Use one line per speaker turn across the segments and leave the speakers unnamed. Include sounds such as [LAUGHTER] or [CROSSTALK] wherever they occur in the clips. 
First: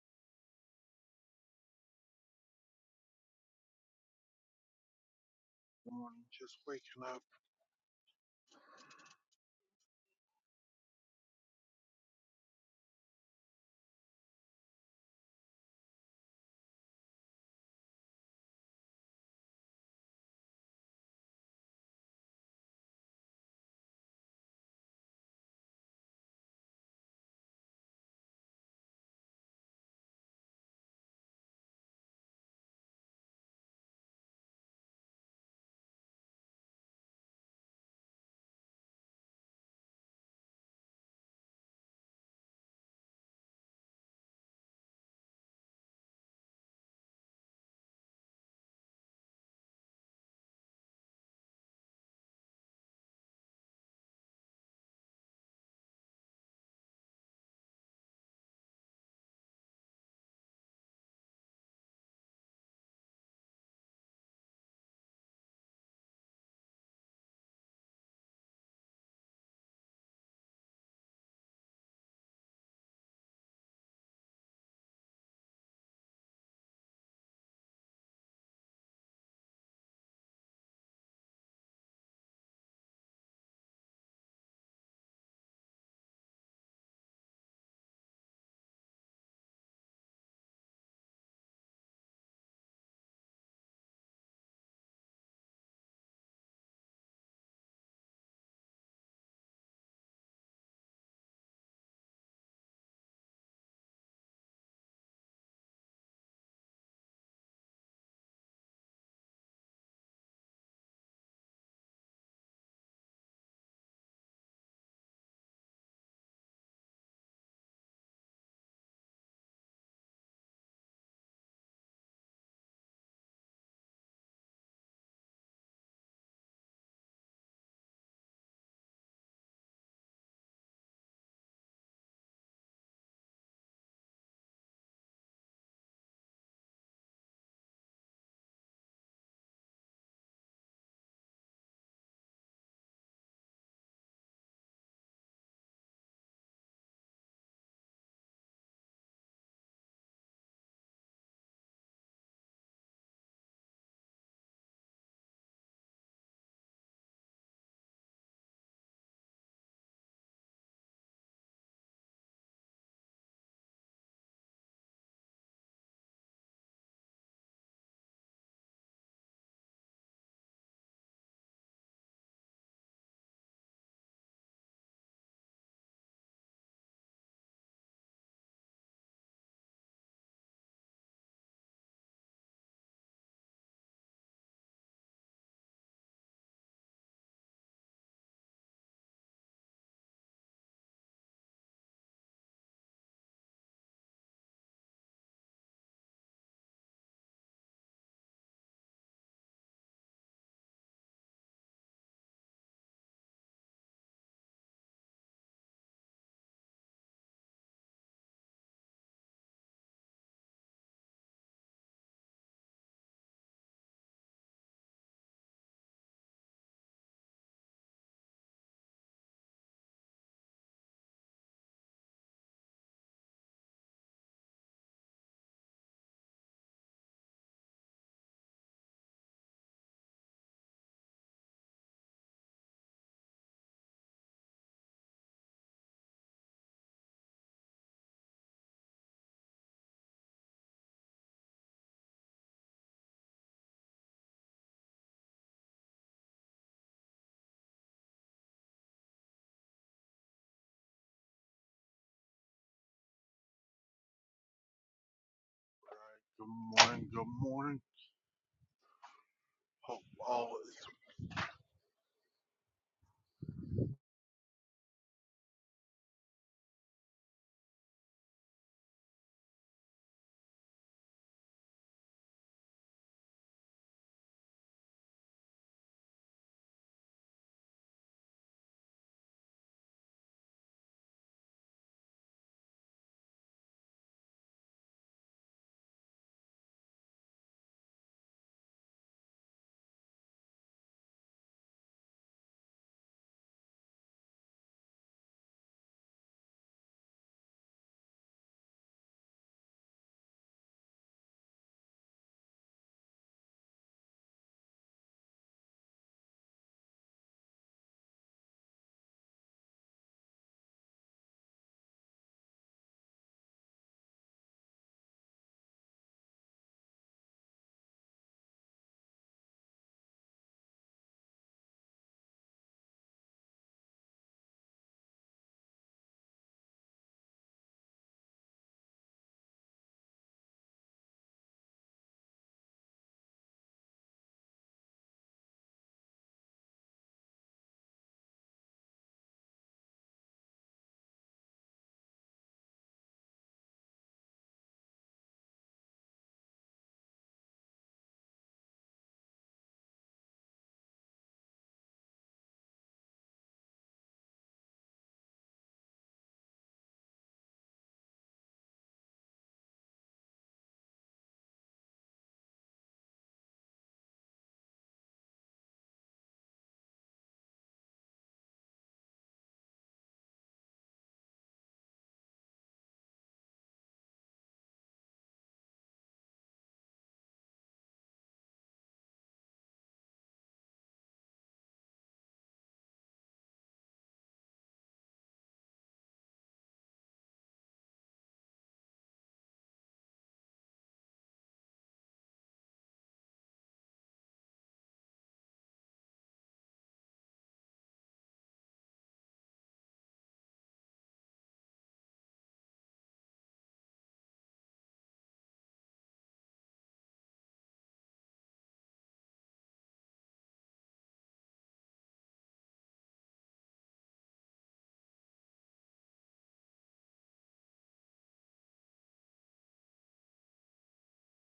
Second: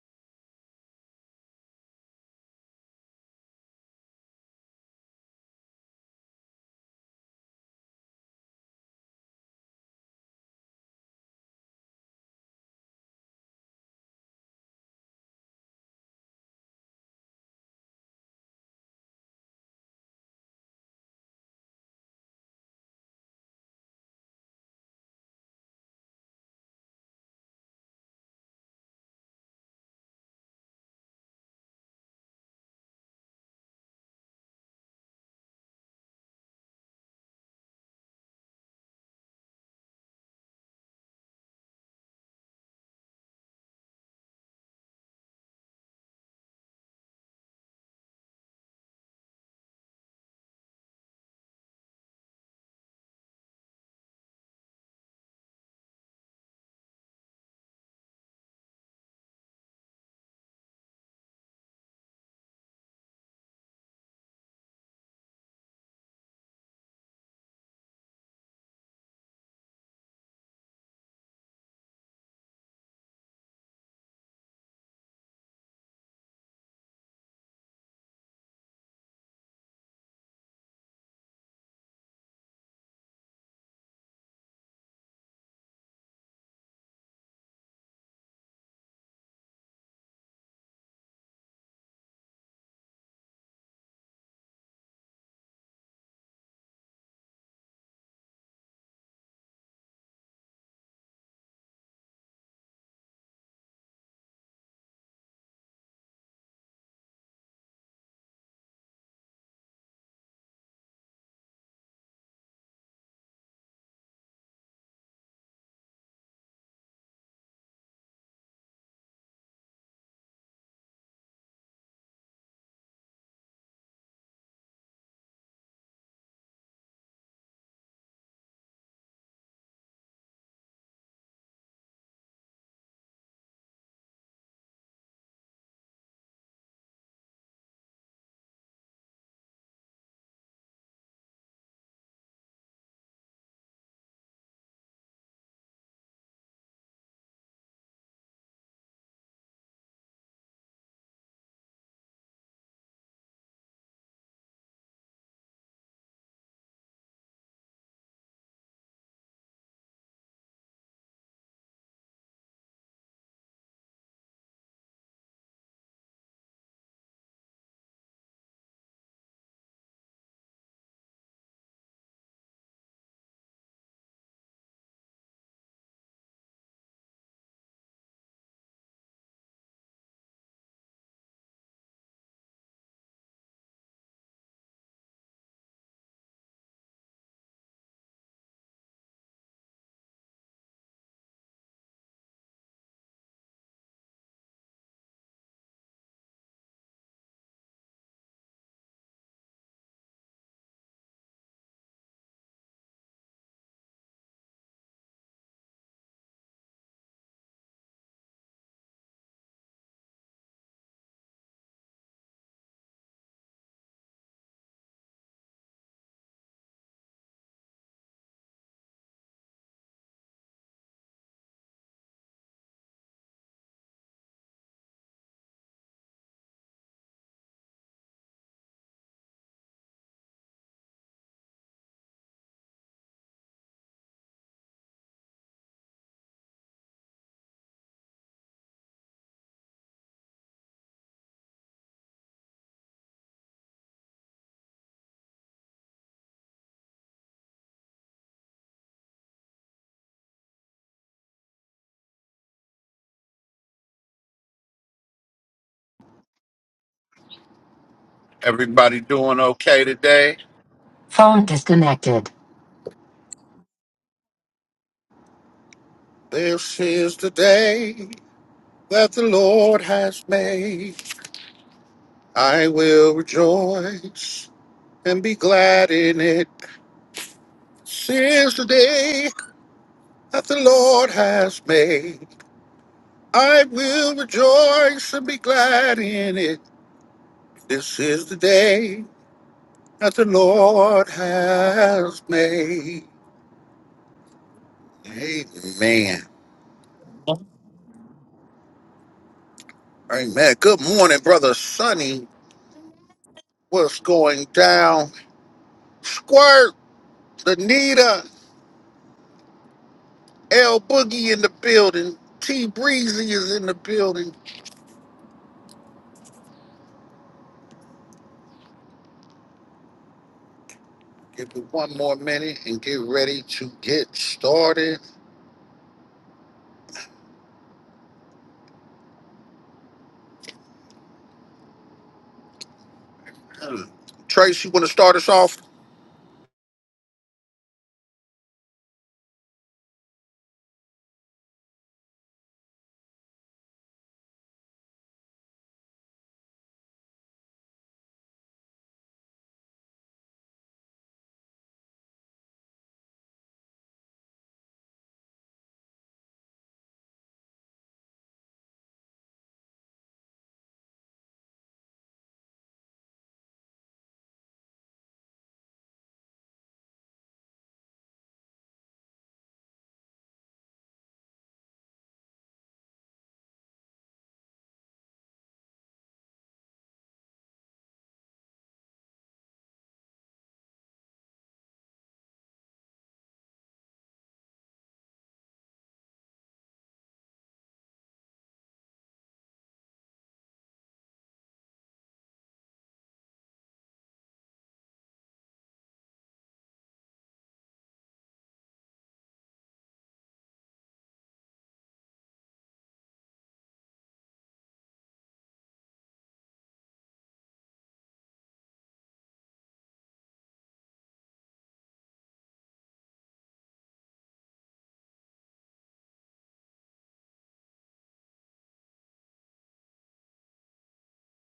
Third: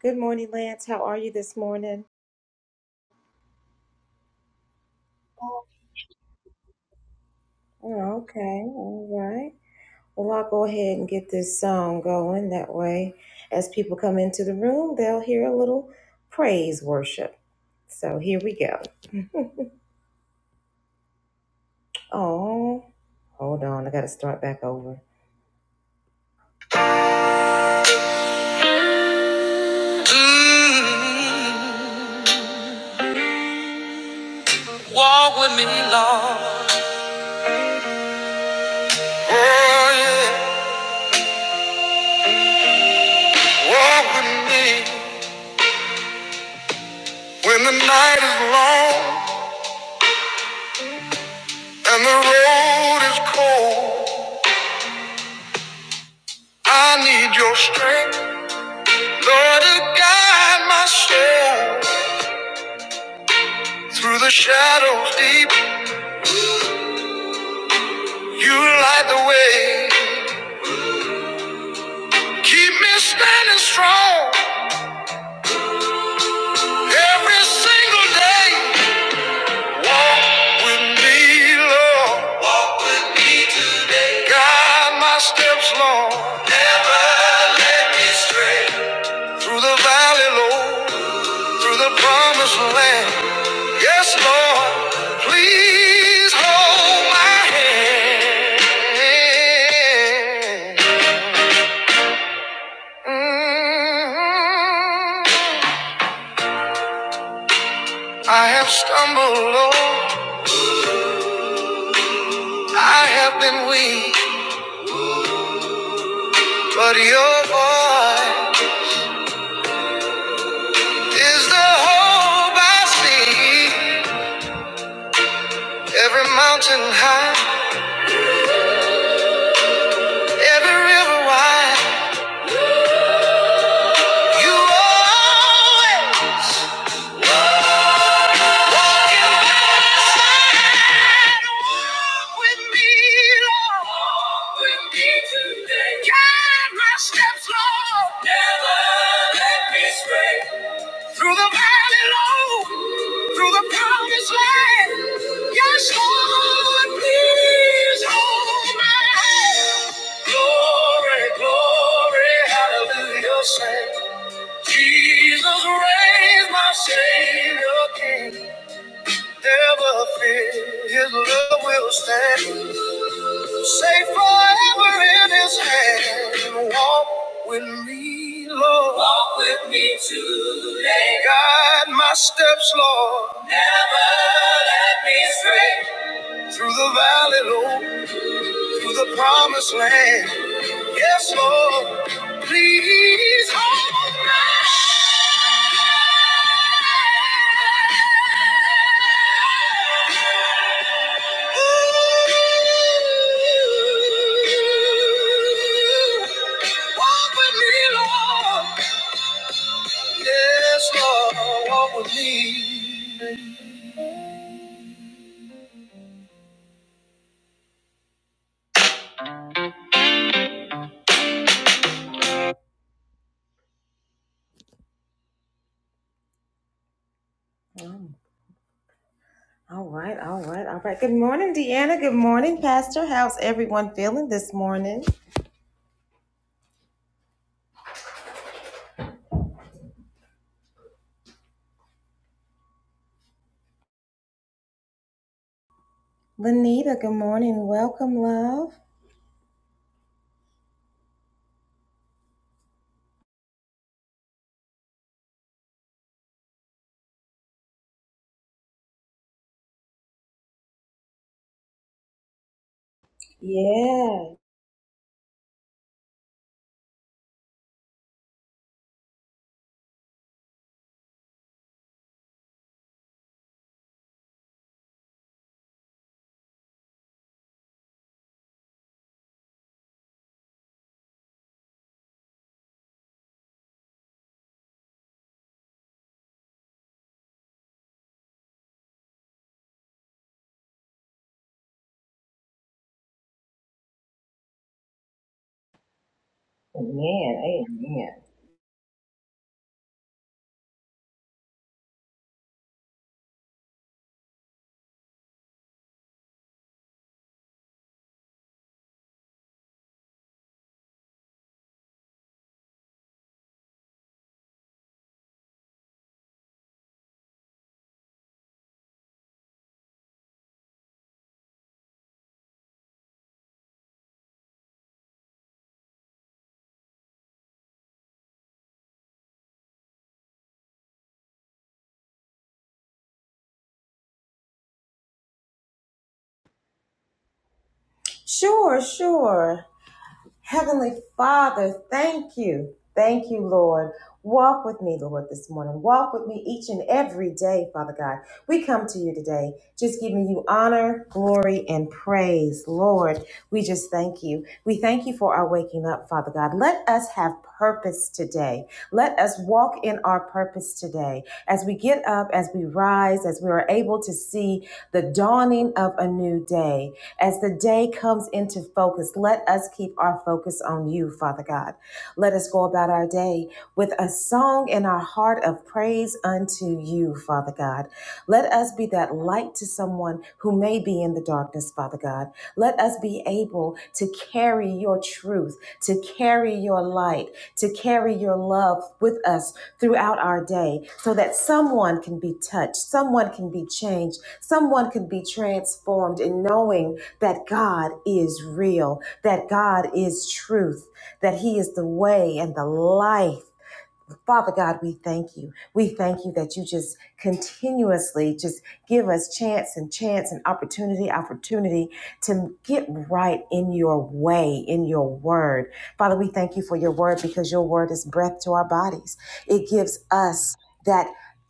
Good morning, Lance. How are you this morning? Oh,
morning, just waking up.
okay. All right. Well, I'll go ahead and get this song going. That way, as people come into the room, they'll hear a little praise worship. So here we go. Oh, hold on. I got to start back over. Mm, walk with me, Lord. Oh, yeah. Walk with me. When the night is long and the road is cold, I need your strength. Lord, guide my steps through the shadows deep. You light the way. Keep me standing strong every single day. Walk with me, Lord. Walk my steps, Lord. Never let me stray. Through the valley, Lord. Through the promised land. Yes, Lord. Please hold my hand. Mhm. I have stumbled, Lord. I have been weak. But your voice is the hope I see. Every mountain high, every river wide. You always walking beside. Walk with me, Lord. Walk with me today. Guide my steps, Lord. Never let me stray. Through the valley low, through the promised land. Yes, Lord, please hold my hand. glory, glory, hallelujah, say. Jesus reigns, my Savior King. Never fear, His love will stand. Safe forever in His hand. Walk with me, Lord. Walk with me today. Guide my steps, Lord. Never let me stray through the valley, Lord. to the promised land. Yes, Lord, please hold me. Ooh, Walk with me, Lord. Yes, Lord, walk with me. Mm, All right, all right, all right. Good morning, Deanna. Good morning, Pastor. How's everyone feeling this morning? Lenita, good morning. Welcome, love.
Good morning, good morning.
Everybody doing okay
Hope
today?
all
Phone disconnected.
Yeah.
This is the day that the Lord has made. I will rejoice and be glad in it. This is the day that the Lord has made. I will rejoice and be glad in it. This is the day that the Lord has made. Amen.
Amen. Amen.
Amen. Good morning, brother Sonny. What's going down? Squirt, Anita, L Boogie in the building. T Breezy is in the building. Give it one more minute and get ready to get started. Hmm. Trace, you want to start us off?
Sure, sure. Heavenly Father, thank you. Thank you, Lord. Walk with me, Lord, this morning. Walk with me each and every day, Father God. We come to you today just giving you honor, glory, and praise, Lord. We just thank you. We thank you for our waking up, Father God. Let us have purpose today. Let us walk in our purpose today. As we get up, as we rise, as we are able to see the dawning of a new day, as the day comes into focus, let us keep our focus on you, Father God. Let us go about our day with a song in our heart of praise unto you, Father God. Let us be that light to someone who may be in the darkness, Father God. Let us be able to carry your truth, to carry your light, to carry your love with us throughout our day so that someone can be touched, someone can be changed, someone can be transformed in knowing that God is real, that God is truth, that He is the way and the life. Father God, we thank you. We thank you that you just continuously just give us chance and chance and opportunity, opportunity to get right in your way, in your word. Father, we thank you for your word because your word is breath to our bodies. It gives us that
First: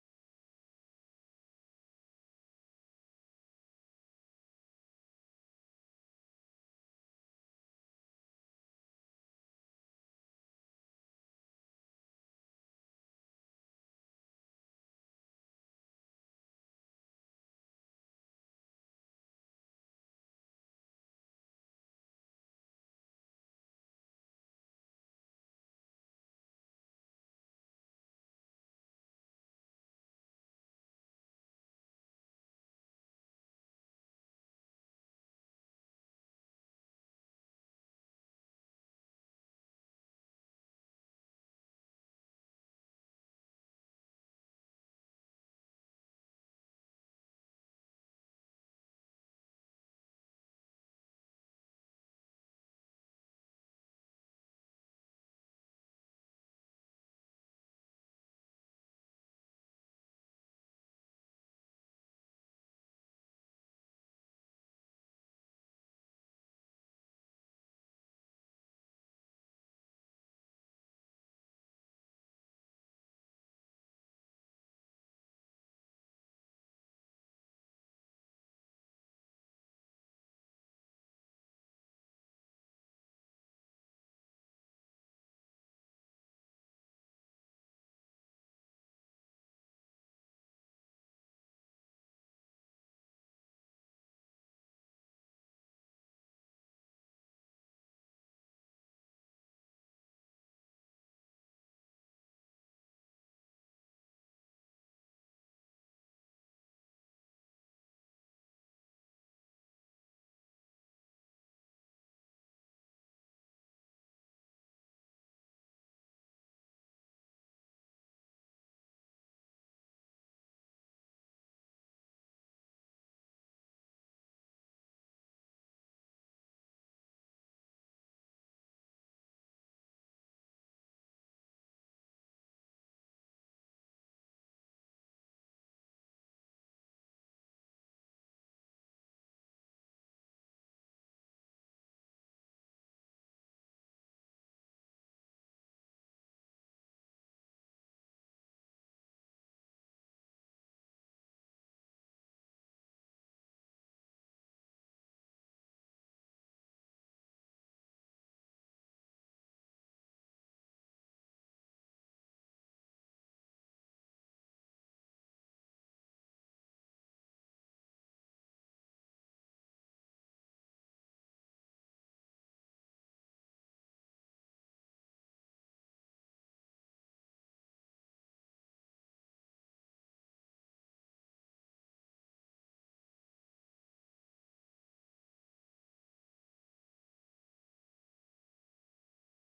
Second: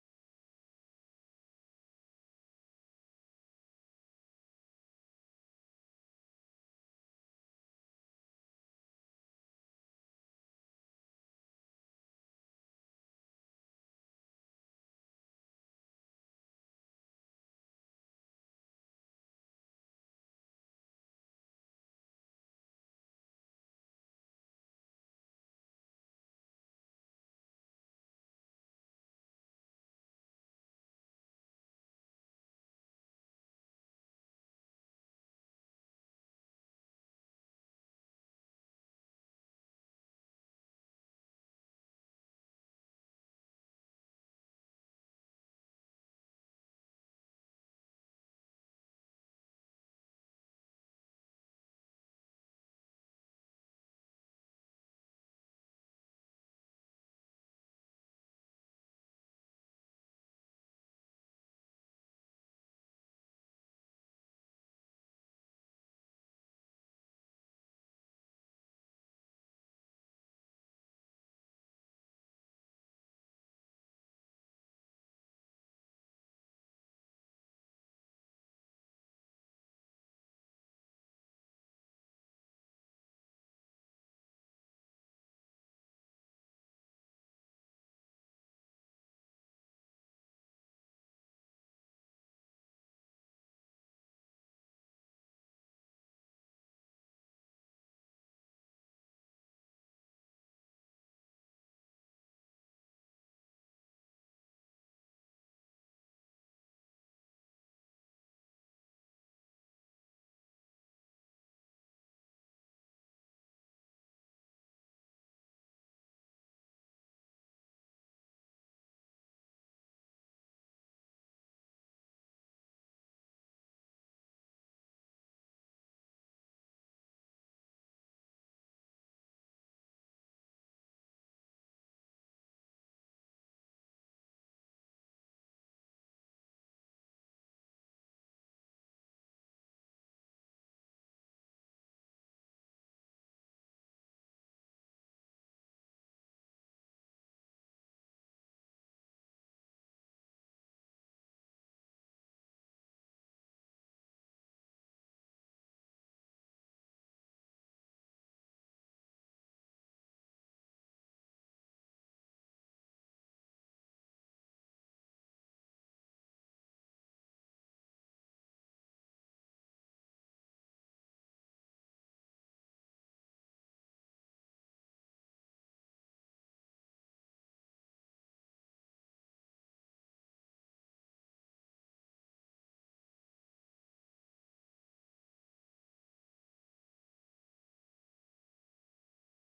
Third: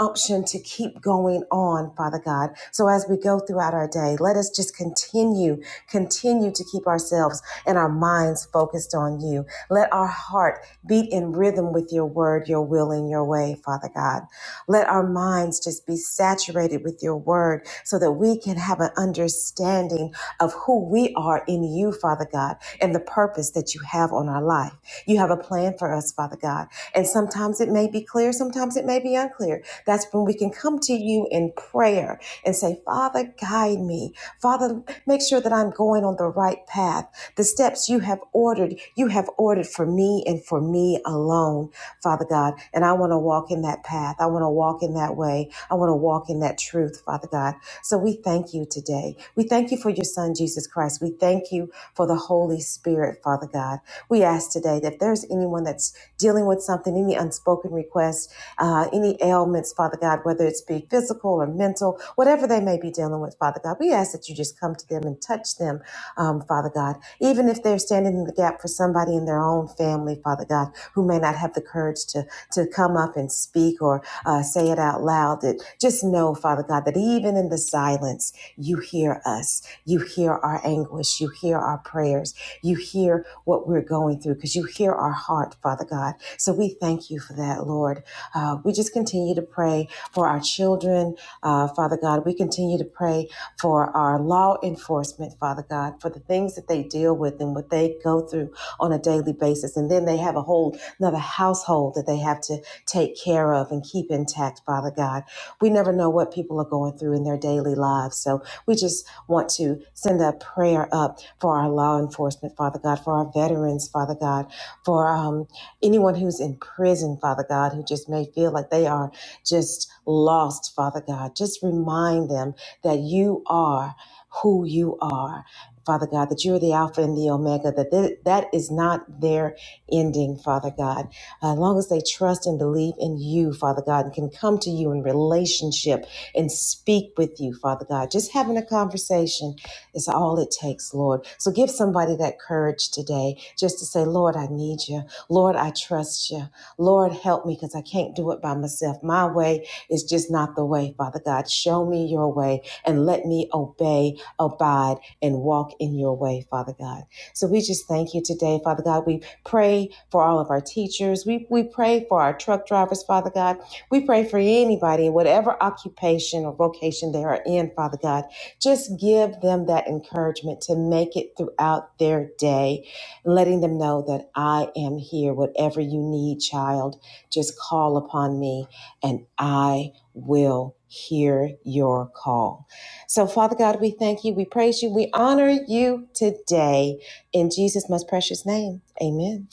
option to keep going on, Father God. So as we go throughout our day, let us just continue, continue to keep ourselves and our minds focused on you. Let our heart beat in rhythm with your word, your will, and your way, Father God. Let our minds just be saturated with your word so that we can have an understanding of who we are in you, Father God, and the purpose that you have on our life. You have a plan for us, Father God. And sometimes it may be clear, sometimes it may be unclear. That's when we can come to you in prayer and say, Father, guide me. Father, make sure that I'm going on the right path. The steps you have ordered, you have ordered for me and for me alone, Father God. And I want to walk in that path. I want to walk in that way. I want to walk in that truth, Father God. So we thank you today. We thank you for your Son, Jesus Christ. We thank you for the Holy Spirit, Father God. We ask today that if there's anyone that's dealing with something, any unspoken request, uh, any ailments, Father God, whether it's be physical or mental, whatever they may be dealing with, Father God, we ask that you just come to them and touch them um, Father God. Even if they're standing in the gap for somebody in their own family, Father God, who may not have the courage to, to come up and speak or uh, say it out loud, that just know, Father God, that even in the silence, you hear us. You hear our anguish. You hear our prayers. You hear what we're going through because you hear our heart, Father God. So we thank you for that, Lord. Uh, we just continue to pray for our children, uh, Father God. We continue to pray for our law enforcement, Father God, for the things that they deal with and what they go through on a daily basis. And then they have a whole another household that they have to take care of and keep intact, Father God. We never know what people are going through in their daily lives. So we just want to send a prayer up for our law enforcement, Father God, for our veterans, Father God, for um, anyone who's in prison, Father God, who just may feel like they are just lost, Father God. Just remind them that you are who you are. Father God, that you're the Alpha and the Omega, that th- that is not their ending, Father God. As long as they trust and believe in you, Father God, and can come to you in relationship and speak with you, Father God, just having a conversation is all it takes, Lord. So give somebody that courage today just to say, Lord, I need you. Lord, I trust you. Lord, help me because I can't do it by myself. My way is just not the way, Father God. Show me your way and let me obey, abide, and walk in your way, Father God. So we just thank you today, Father God. We pray for all of our teachers. We, we pray for our truck drivers, Father God. We pray for anybody, whatever occupation or vocation they are in, Father God. Just give them that encouragement to make it throughout their day, letting them know that I am here. Whatever you need, child, just call upon me and I will hear your call. So, Father God, we thank you, we praise you, we honor you today. In Jesus' most precious name, amen.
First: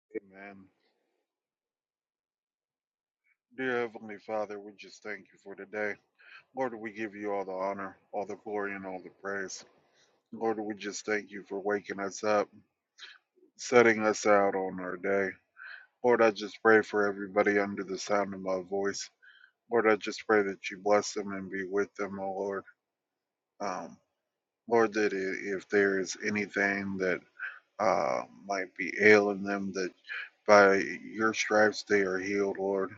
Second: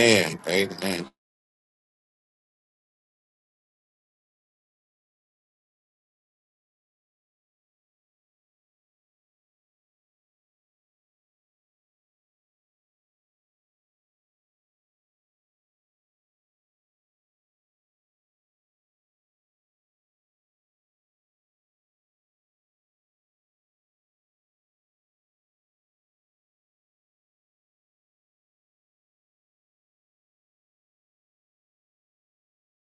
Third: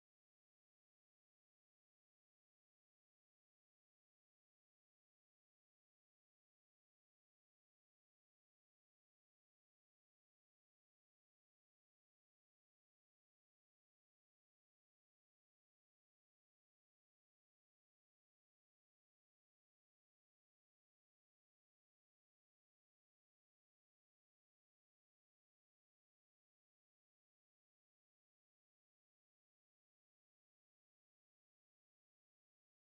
is Amen.
Amen.
Dear Heavenly Father, we just thank you for today. Lord, we give you all the honor, all the glory, and all the praise. Lord, we just thank you for waking us up, setting us out on our day. Lord, I just pray for everybody under the sound of my voice. Lord, I just pray that you bless them and be with them, oh Lord. Um, Lord, that if there is anything that uh, might be ailing them, that By your stripes they are healed, Lord.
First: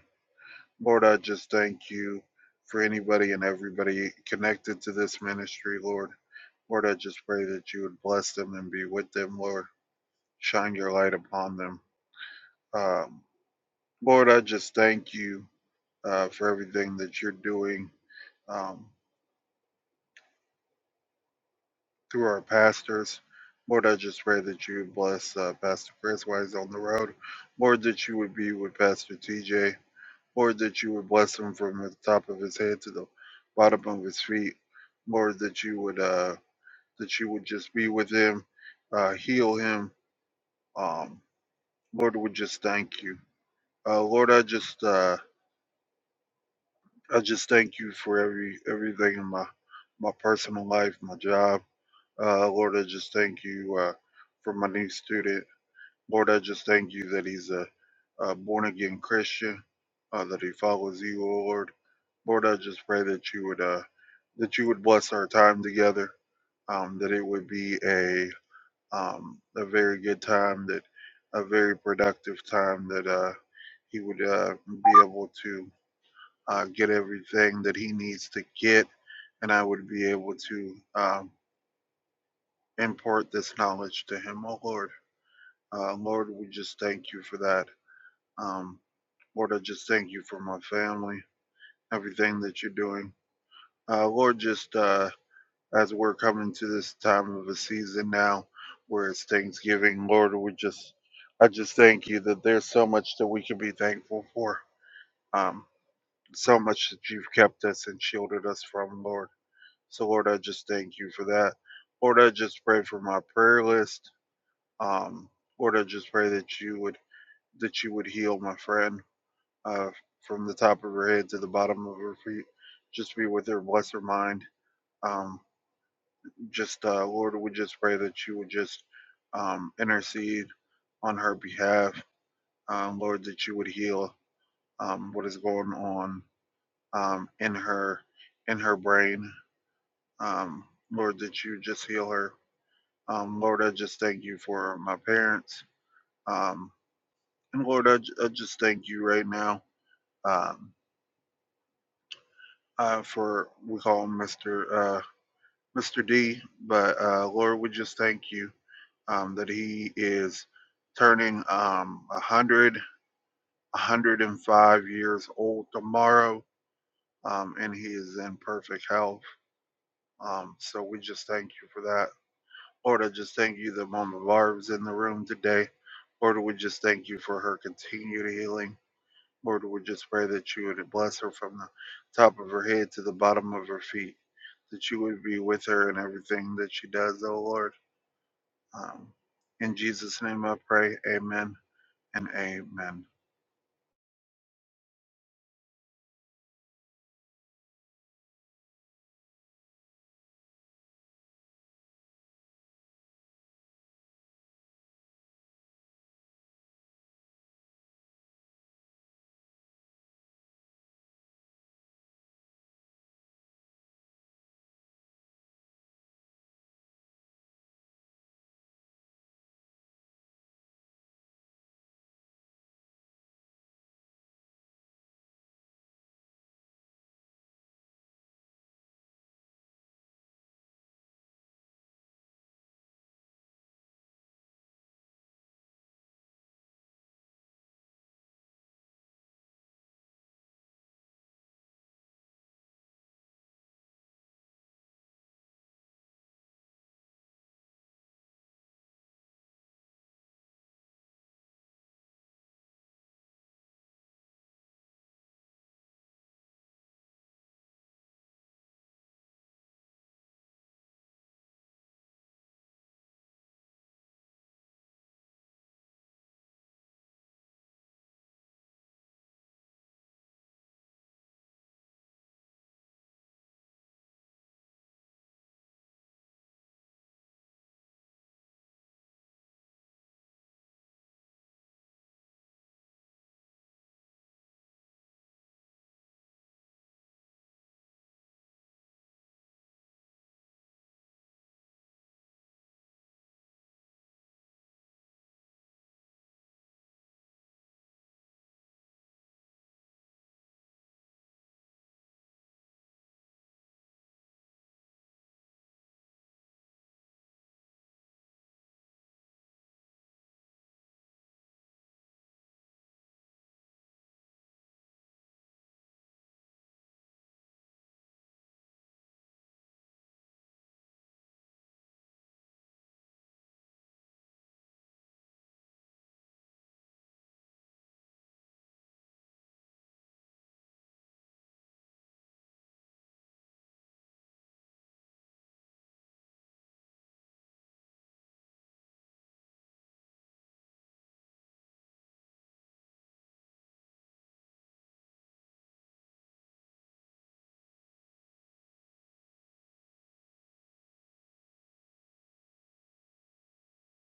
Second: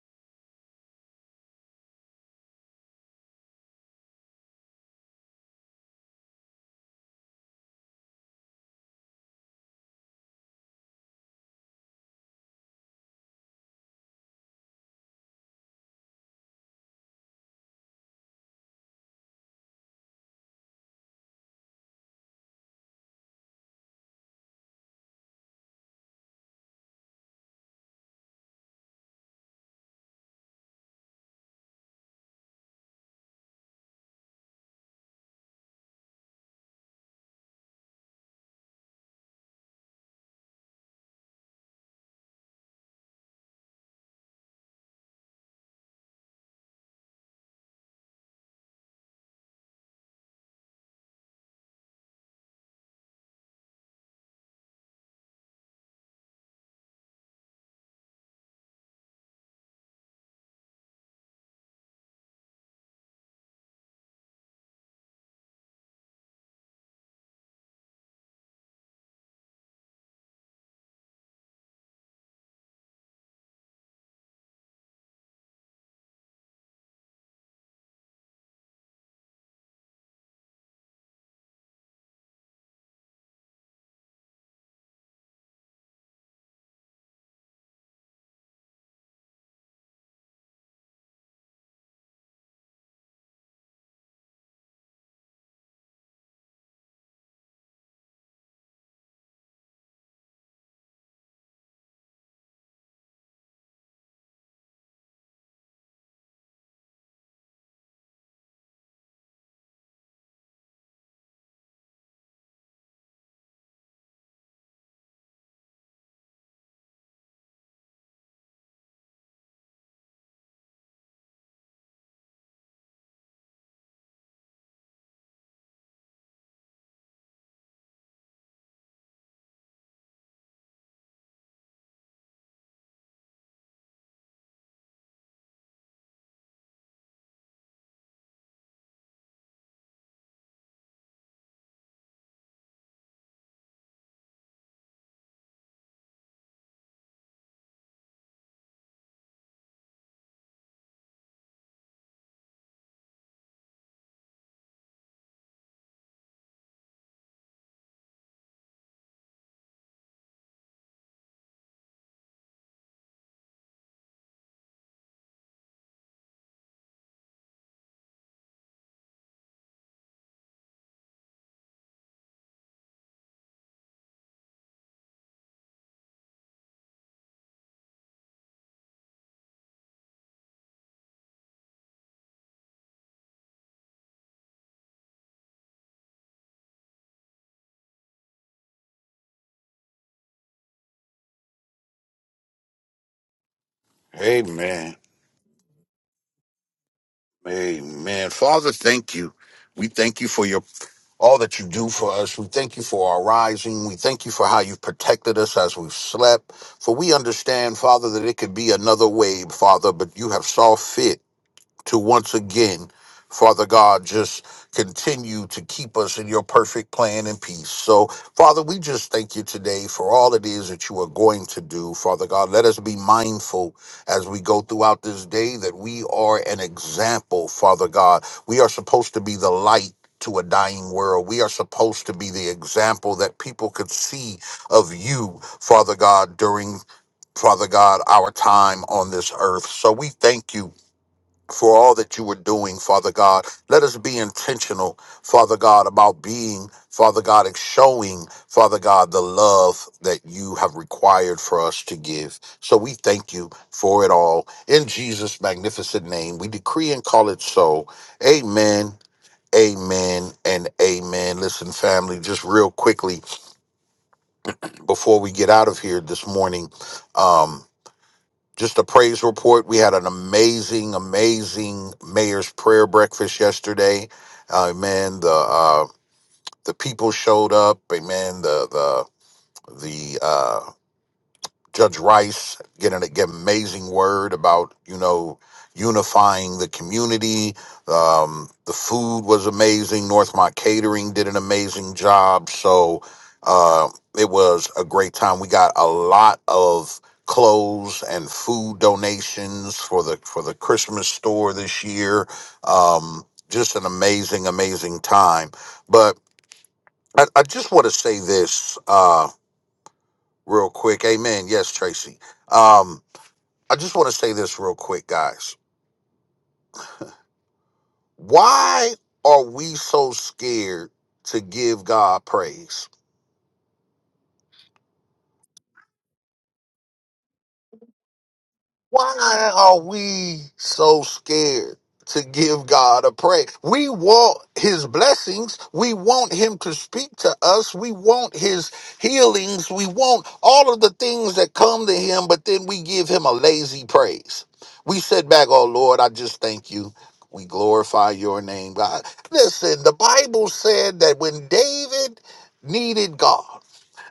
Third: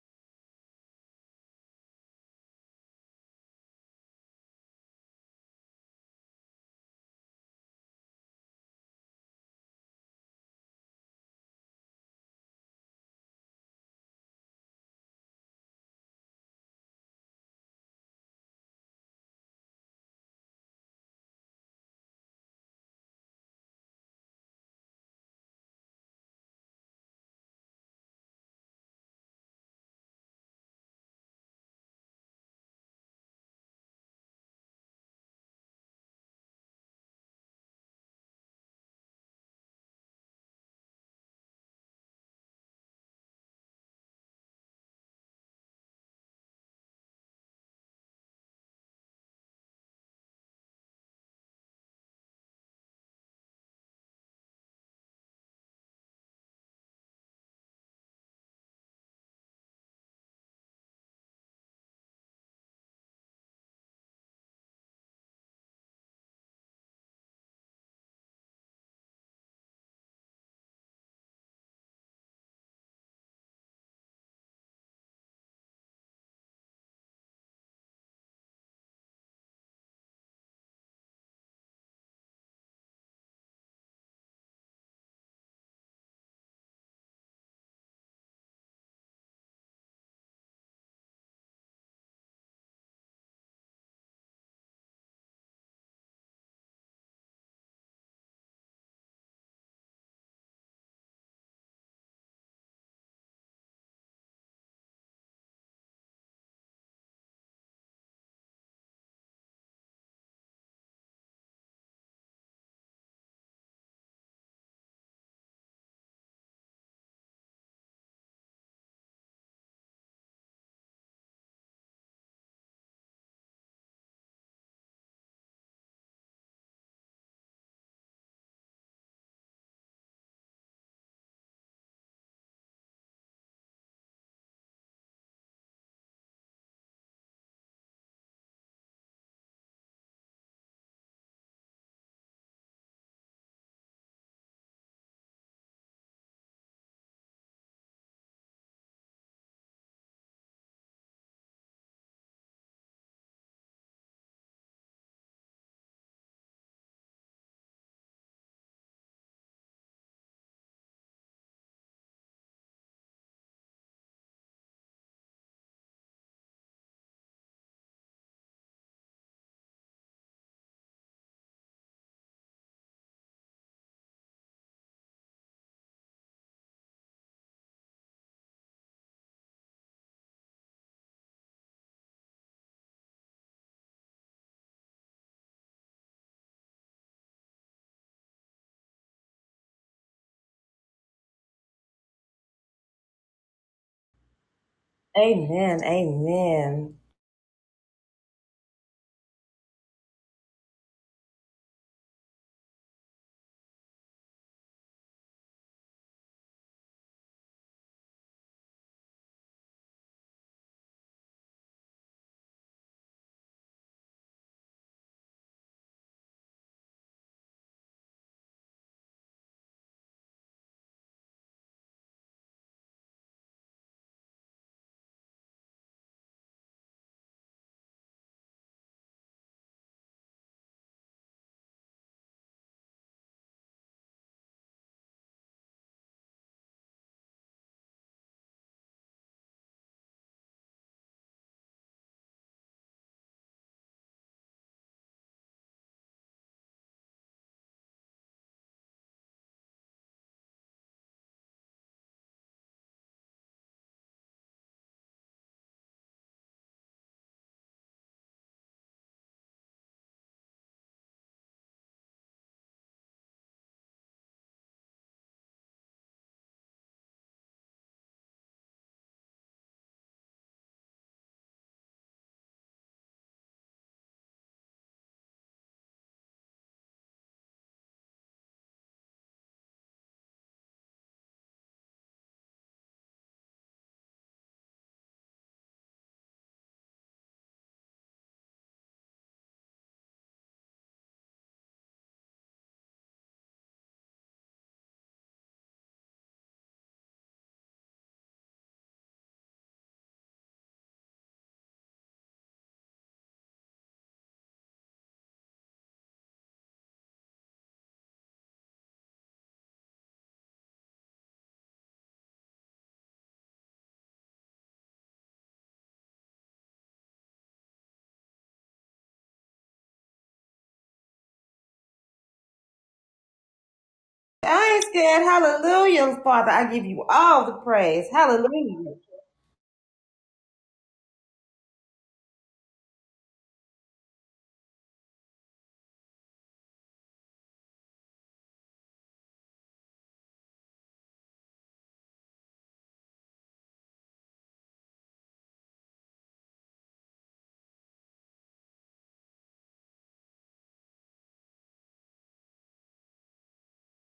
Lord, I just thank you for anybody and everybody connected to this ministry, Lord. Lord, I just pray that you would bless them and be with them, Lord. Shine your light upon them. Um, Lord, I just thank you uh, for everything that you're doing um, through our pastors. Lord, I just pray that you would bless uh, Pastor Chris while he's on the road. Lord, that you would be with Pastor TJ. Or that you would bless him from the top of his head to the bottom of his feet. Lord, that you would uh, that you would just be with him, uh, heal him. Um, Lord, we just thank you. Uh, Lord, I just uh, I just thank you for every everything in my my personal life, my job. Uh, Lord, I just thank you uh, for my new student. Lord, I just thank you that he's a, a born again Christian, uh, that he follows you, O Lord. Lord, I just pray that you would uh, that you would bless our time together, um, that it would be a um, a very good time, that a very productive time, that uh, he would uh, be able to uh, get everything that he needs to get, and I would be able to um, impart this knowledge to him, oh Lord. Uh, Lord, we just thank you for that. Um, Lord, I just thank you for my family, everything that you're doing. Uh, Lord, just uh, as we're coming to this time of the season now, where it's Thanksgiving, Lord, we just, I just thank you that there's so much that we can be thankful for. Um, so much that you've kept us and shielded us from, Lord. So, Lord, I just thank you for that. Lord, I just pray for my prayer list. Um, Lord, I just pray that you would that you would heal my friend uh, from the top of her head to the bottom of her feet. Just be with her, bless her mind. Um, just, uh, Lord, we just pray that you would just um, intercede on her behalf. Um, Lord, that you would heal um, what is going on um, in her in her brain. Um, Lord, that you just heal her. Um, Lord, I just thank you for my parents. Um, and Lord, I I just thank you right now um, uh, for we call him Mr. Mr. D, but uh, Lord, we just thank you um, that he is turning um, 100, 105 years old tomorrow, um, and he is in perfect health. Um, so we just thank you for that. Lord, I just thank you that Mama Barb is in the room today. Lord, we just thank you for her continued healing. Lord, we just pray that you would bless her from the top of her head to the bottom of her feet, that you would be with her in everything that she does, oh Lord Um, in Jesus' name I pray, amen and amen.
Amen.
Amen. Amen.
Amen. Father, thank you. We thank you for your all that you do for us. We thank you for our rising. We thank you for how you've protected us as we've slept. For we understand, Father, that it could be another way, Father, but you have saw fit to once again, Father God, just continue to keep us in your perfect plan and peace. So, Father, we just thank you today for all it is that you are going to do, Father God. Let us be mindful as we go throughout this day that we are an example, Father God. We are supposed to be the light. To a dying world. We are supposed to be the example that people could see of you, Father God, during, Father God, our time on this earth. So we thank you for all that you were doing, Father God. Let us be intentional, Father God, about being, Father God, and showing, Father God, the love that you have required for us to give. So we thank you for it all. In Jesus' magnificent name, we decree and call it so. Amen. Amen and amen. Listen, family, just real quickly before we get out of here this morning, um, just a praise report. We had an amazing, amazing mayor's prayer breakfast yesterday. Uh, man, the uh, the people showed up. Amen. The the the uh, Judge Rice getting an get amazing word about you know unifying the community. Um, the food was amazing. Northmont Catering did an amazing job. So uh, it was a great time. We got a lot of clothes and food donations for the for the Christmas store this year. Um, just an amazing, amazing time. But I, I just want to say this uh, real quick. Amen. Yes, Tracy. Um, I just want to say this real quick, guys. Why are we so scared to give God praise?
I ain't scared. Hallelujah, Father. I give you all the praise. Hallelujah.
Why are we so scared to give God a praise? We want his blessings. We want him to speak to us. We want his healings. We want all of the things that come to him, but then we give him a lazy praise. We sit back, oh Lord, I just thank you. We glorify your name, God. Listen, the Bible said that when David needed God,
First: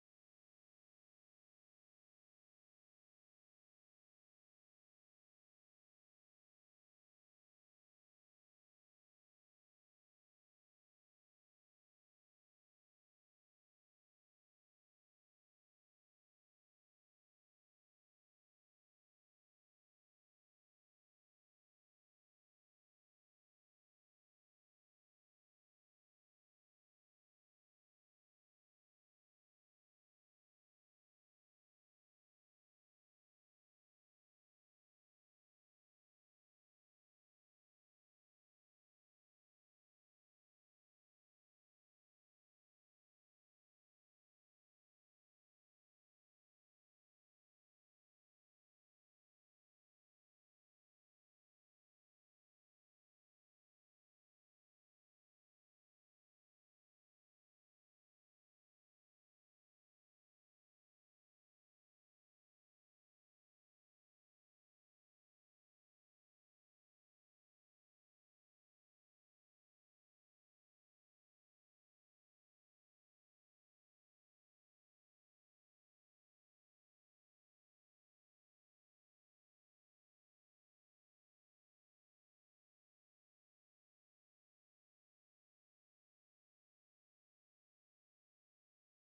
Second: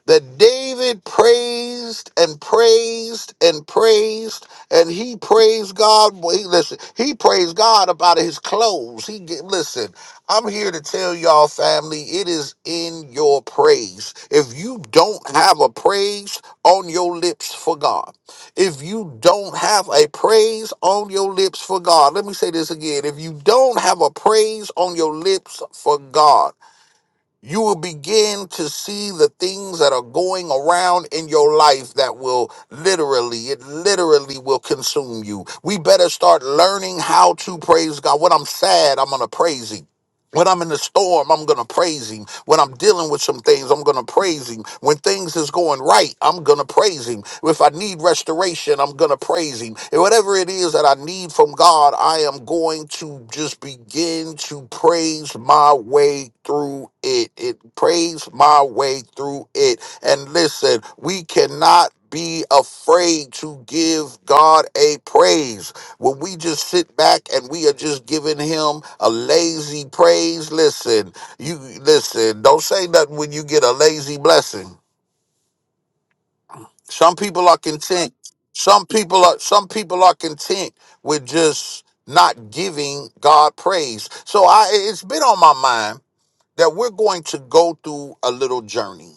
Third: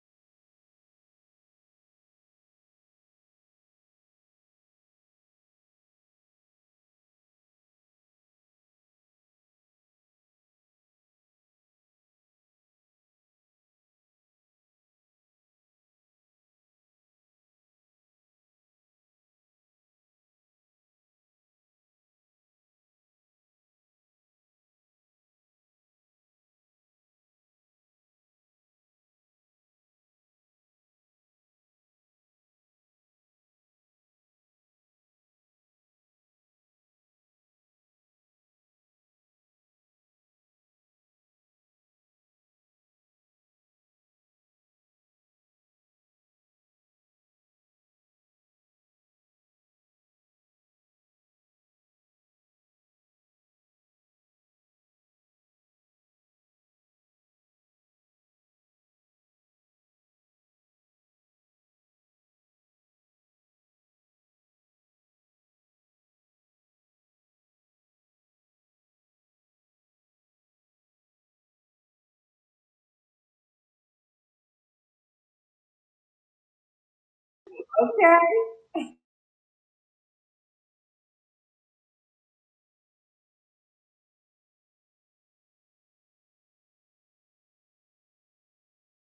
that David praised and praised and praised, and he praised God. Well, he listen, he praised God about his clothes. He get, listen. I'm here to tell y'all, family, it is in your praise. If you don't have a praise on your lips for God, if you don't have a praise on your lips for God, let me say this again. If you don't have a praise on your lips for God, you will begin to see the things that are going around in your life that will literally, it literally will consume you. We better start learning how to praise God. When I'm sad, I'm going to praise Him. When I'm in the storm, I'm going to praise him. When I'm dealing with some things, I'm going to praise him. When things is going right, I'm going to praise him. If I need restoration, I'm going to praise him. And whatever it is that I need from God, I am going to just begin to praise my way through it. It praise my way through it. And listen, we cannot be afraid to give God a praise when we just sit back and we are just giving him a lazy praise listen you listen don't say nothing when you get a lazy blessing some people are content
Okay.
some people are some people are content with just not giving god praise so i it's been on my mind that we're going to go through a little journey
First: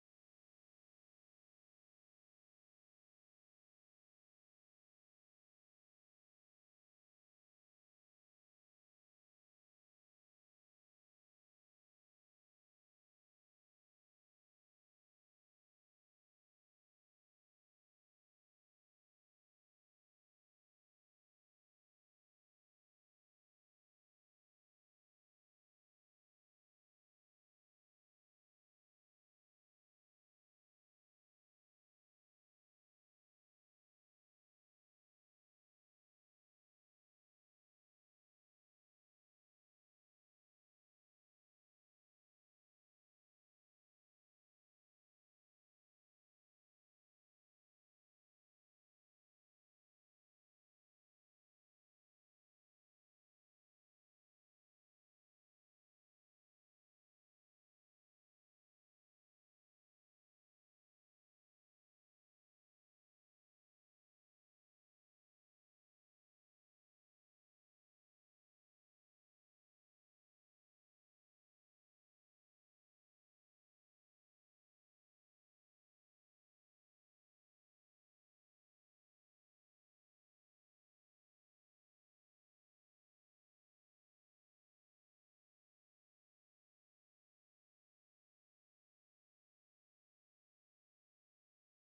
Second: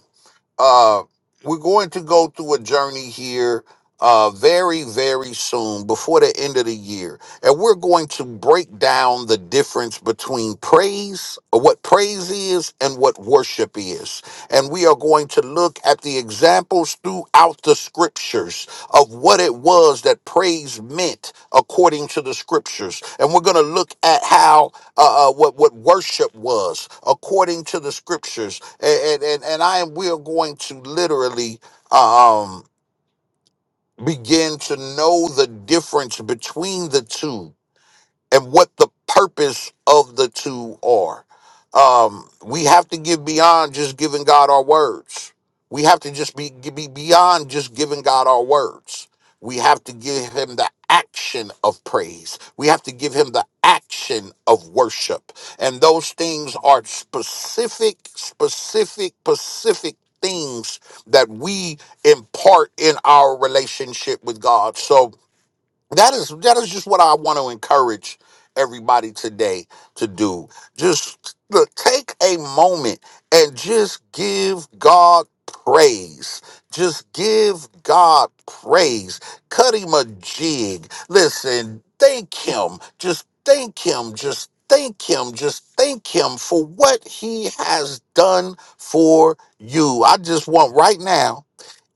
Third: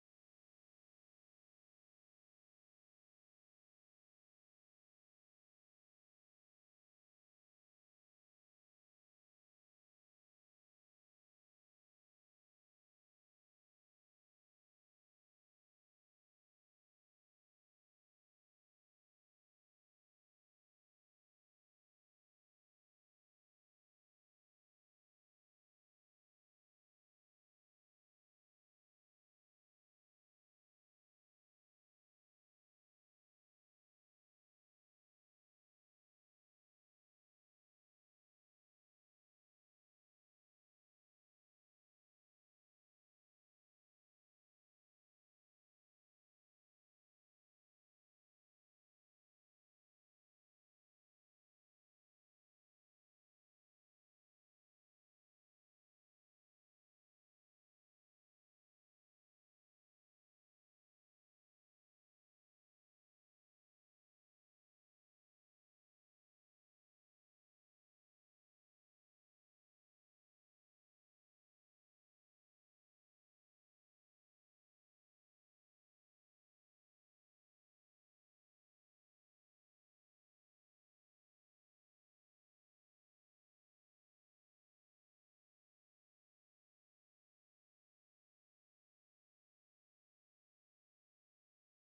uh, we're going to go through a journey here uh, very, very soon before the end of the year. And we're going to break down the difference between praise, or what praise is, and what worship is. And we are going to look at the examples throughout the scriptures of what it was that praise meant according to the scriptures. And we're going to look at how, uh, uh, what, what worship was according to the scriptures and and, and I am we are going to literally uh, um begin to know the difference between the two and what the purpose of the two are. Um, we have to give beyond just giving God our words. We have to just be, be beyond just giving God our words. We have to give him the action of praise. We have to give him the action of worship. And those things are specific, specific, specific things that we impart in our relationship with God. So that is that is just what I want to encourage everybody today to do. Just look, take a moment and just give God praise. Just give God praise. Cut him a jig. Listen, thank him. Just thank him. Just thank him. Just thank him for what he has done for you. I just want right now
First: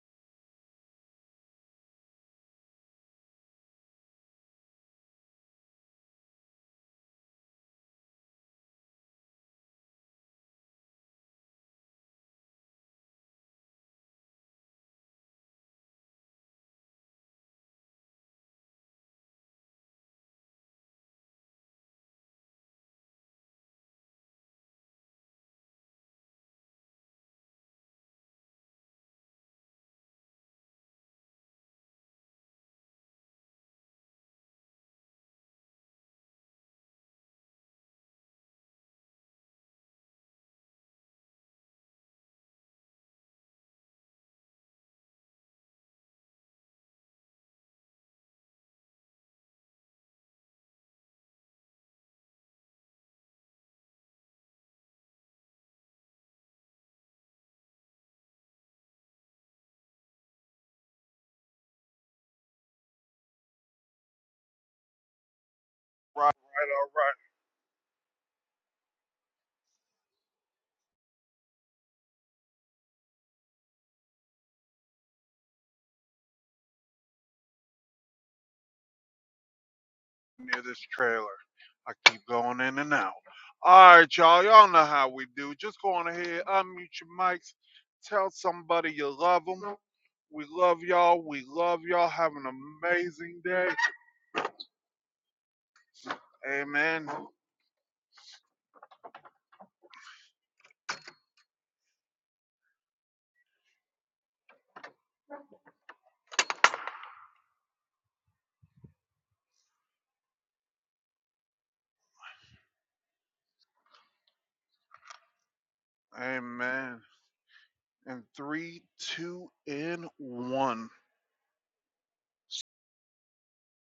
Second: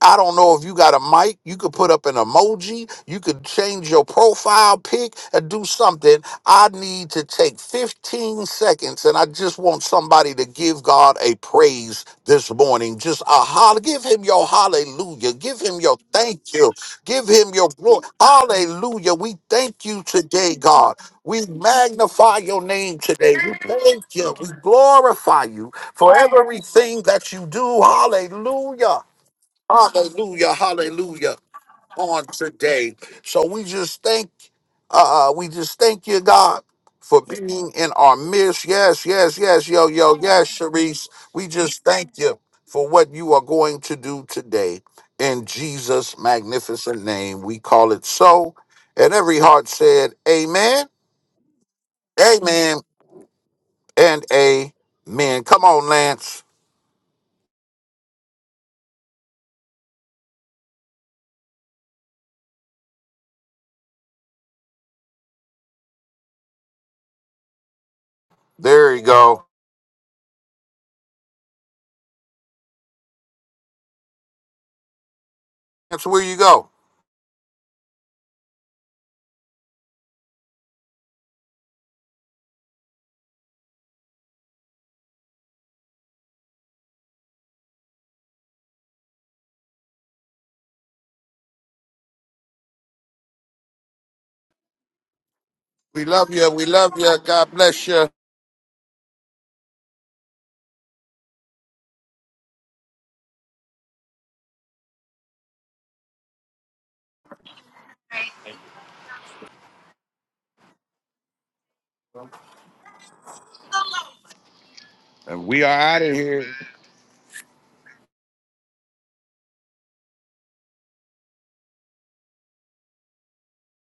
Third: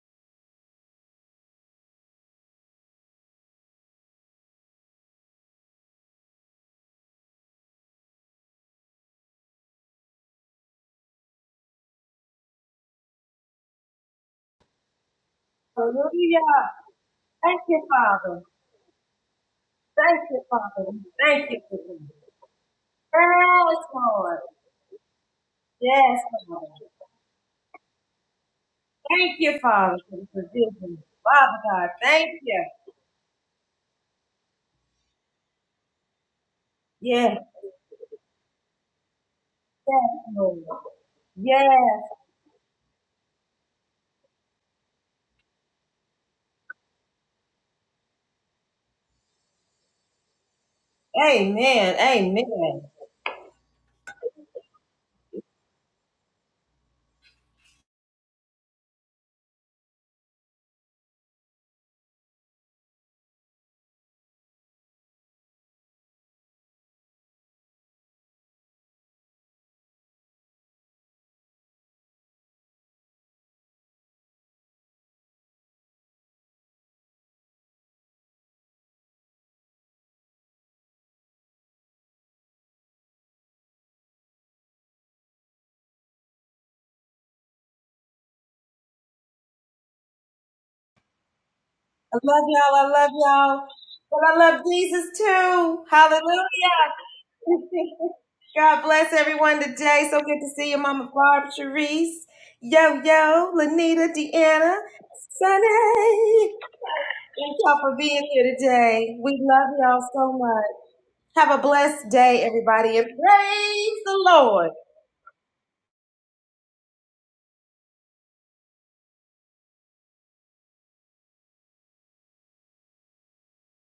I don't know if you got a mic. You could put up an emoji. You could change your profile pic and do something. I need to take 15 seconds and I just want somebody to give God a praise this morning. Just a holler. Give him your hallelujah. Give him your
Hallelujah.
thank you. Give him
Thank
your
you,
glory.
Father.
Hallelujah. We thank you
Thank you,
today,
Father.
God. We
Thank you for this.
magnify your name today. We
Yes,
thank you.
Lord.
We glorify you for
Yes, Father.
everything that you do. Hallelujah.
Thank you, Father, for the
Hallelujah,
provision.
hallelujah
Father God,
on
thank you.
today. So we just thank uh we just thank you, God, for
Yes,
being in our midst. Yes, yes, yes, yo,
yes,
yo, yes,
Lord.
Sharice. We just
Yes,
thank you for what you are going to do today. In Jesus' magnificent name, we call it so. And every heart said, Amen,
Amen.
Amen,
Amen.
and Amen. Come on, Lance.
Right, right, all
There you go. That's where you go.
right, near this trailer. I keep going in and out. All right, y'all, y'all know how we do. Just go on ahead, unmute your mics, tell somebody you love them. We love y'all. We love y'all.
I
Have
love
an
y'all. I love
amazing
y'all.
day.
But I love Jesus too.
We love you. We
Hallelujah.
love
Amen.
you. God bless you.
[LAUGHS] God bless everyone today. So good to see you, Mama Barb, Sharice, Yo Yo, Lanita, Deanna, Sunny. Thank y'all for being here today. We love y'all so much. Have a blessed day, everybody, and praise the Lord.
And we are out of here.
Amen. And three, two, and one.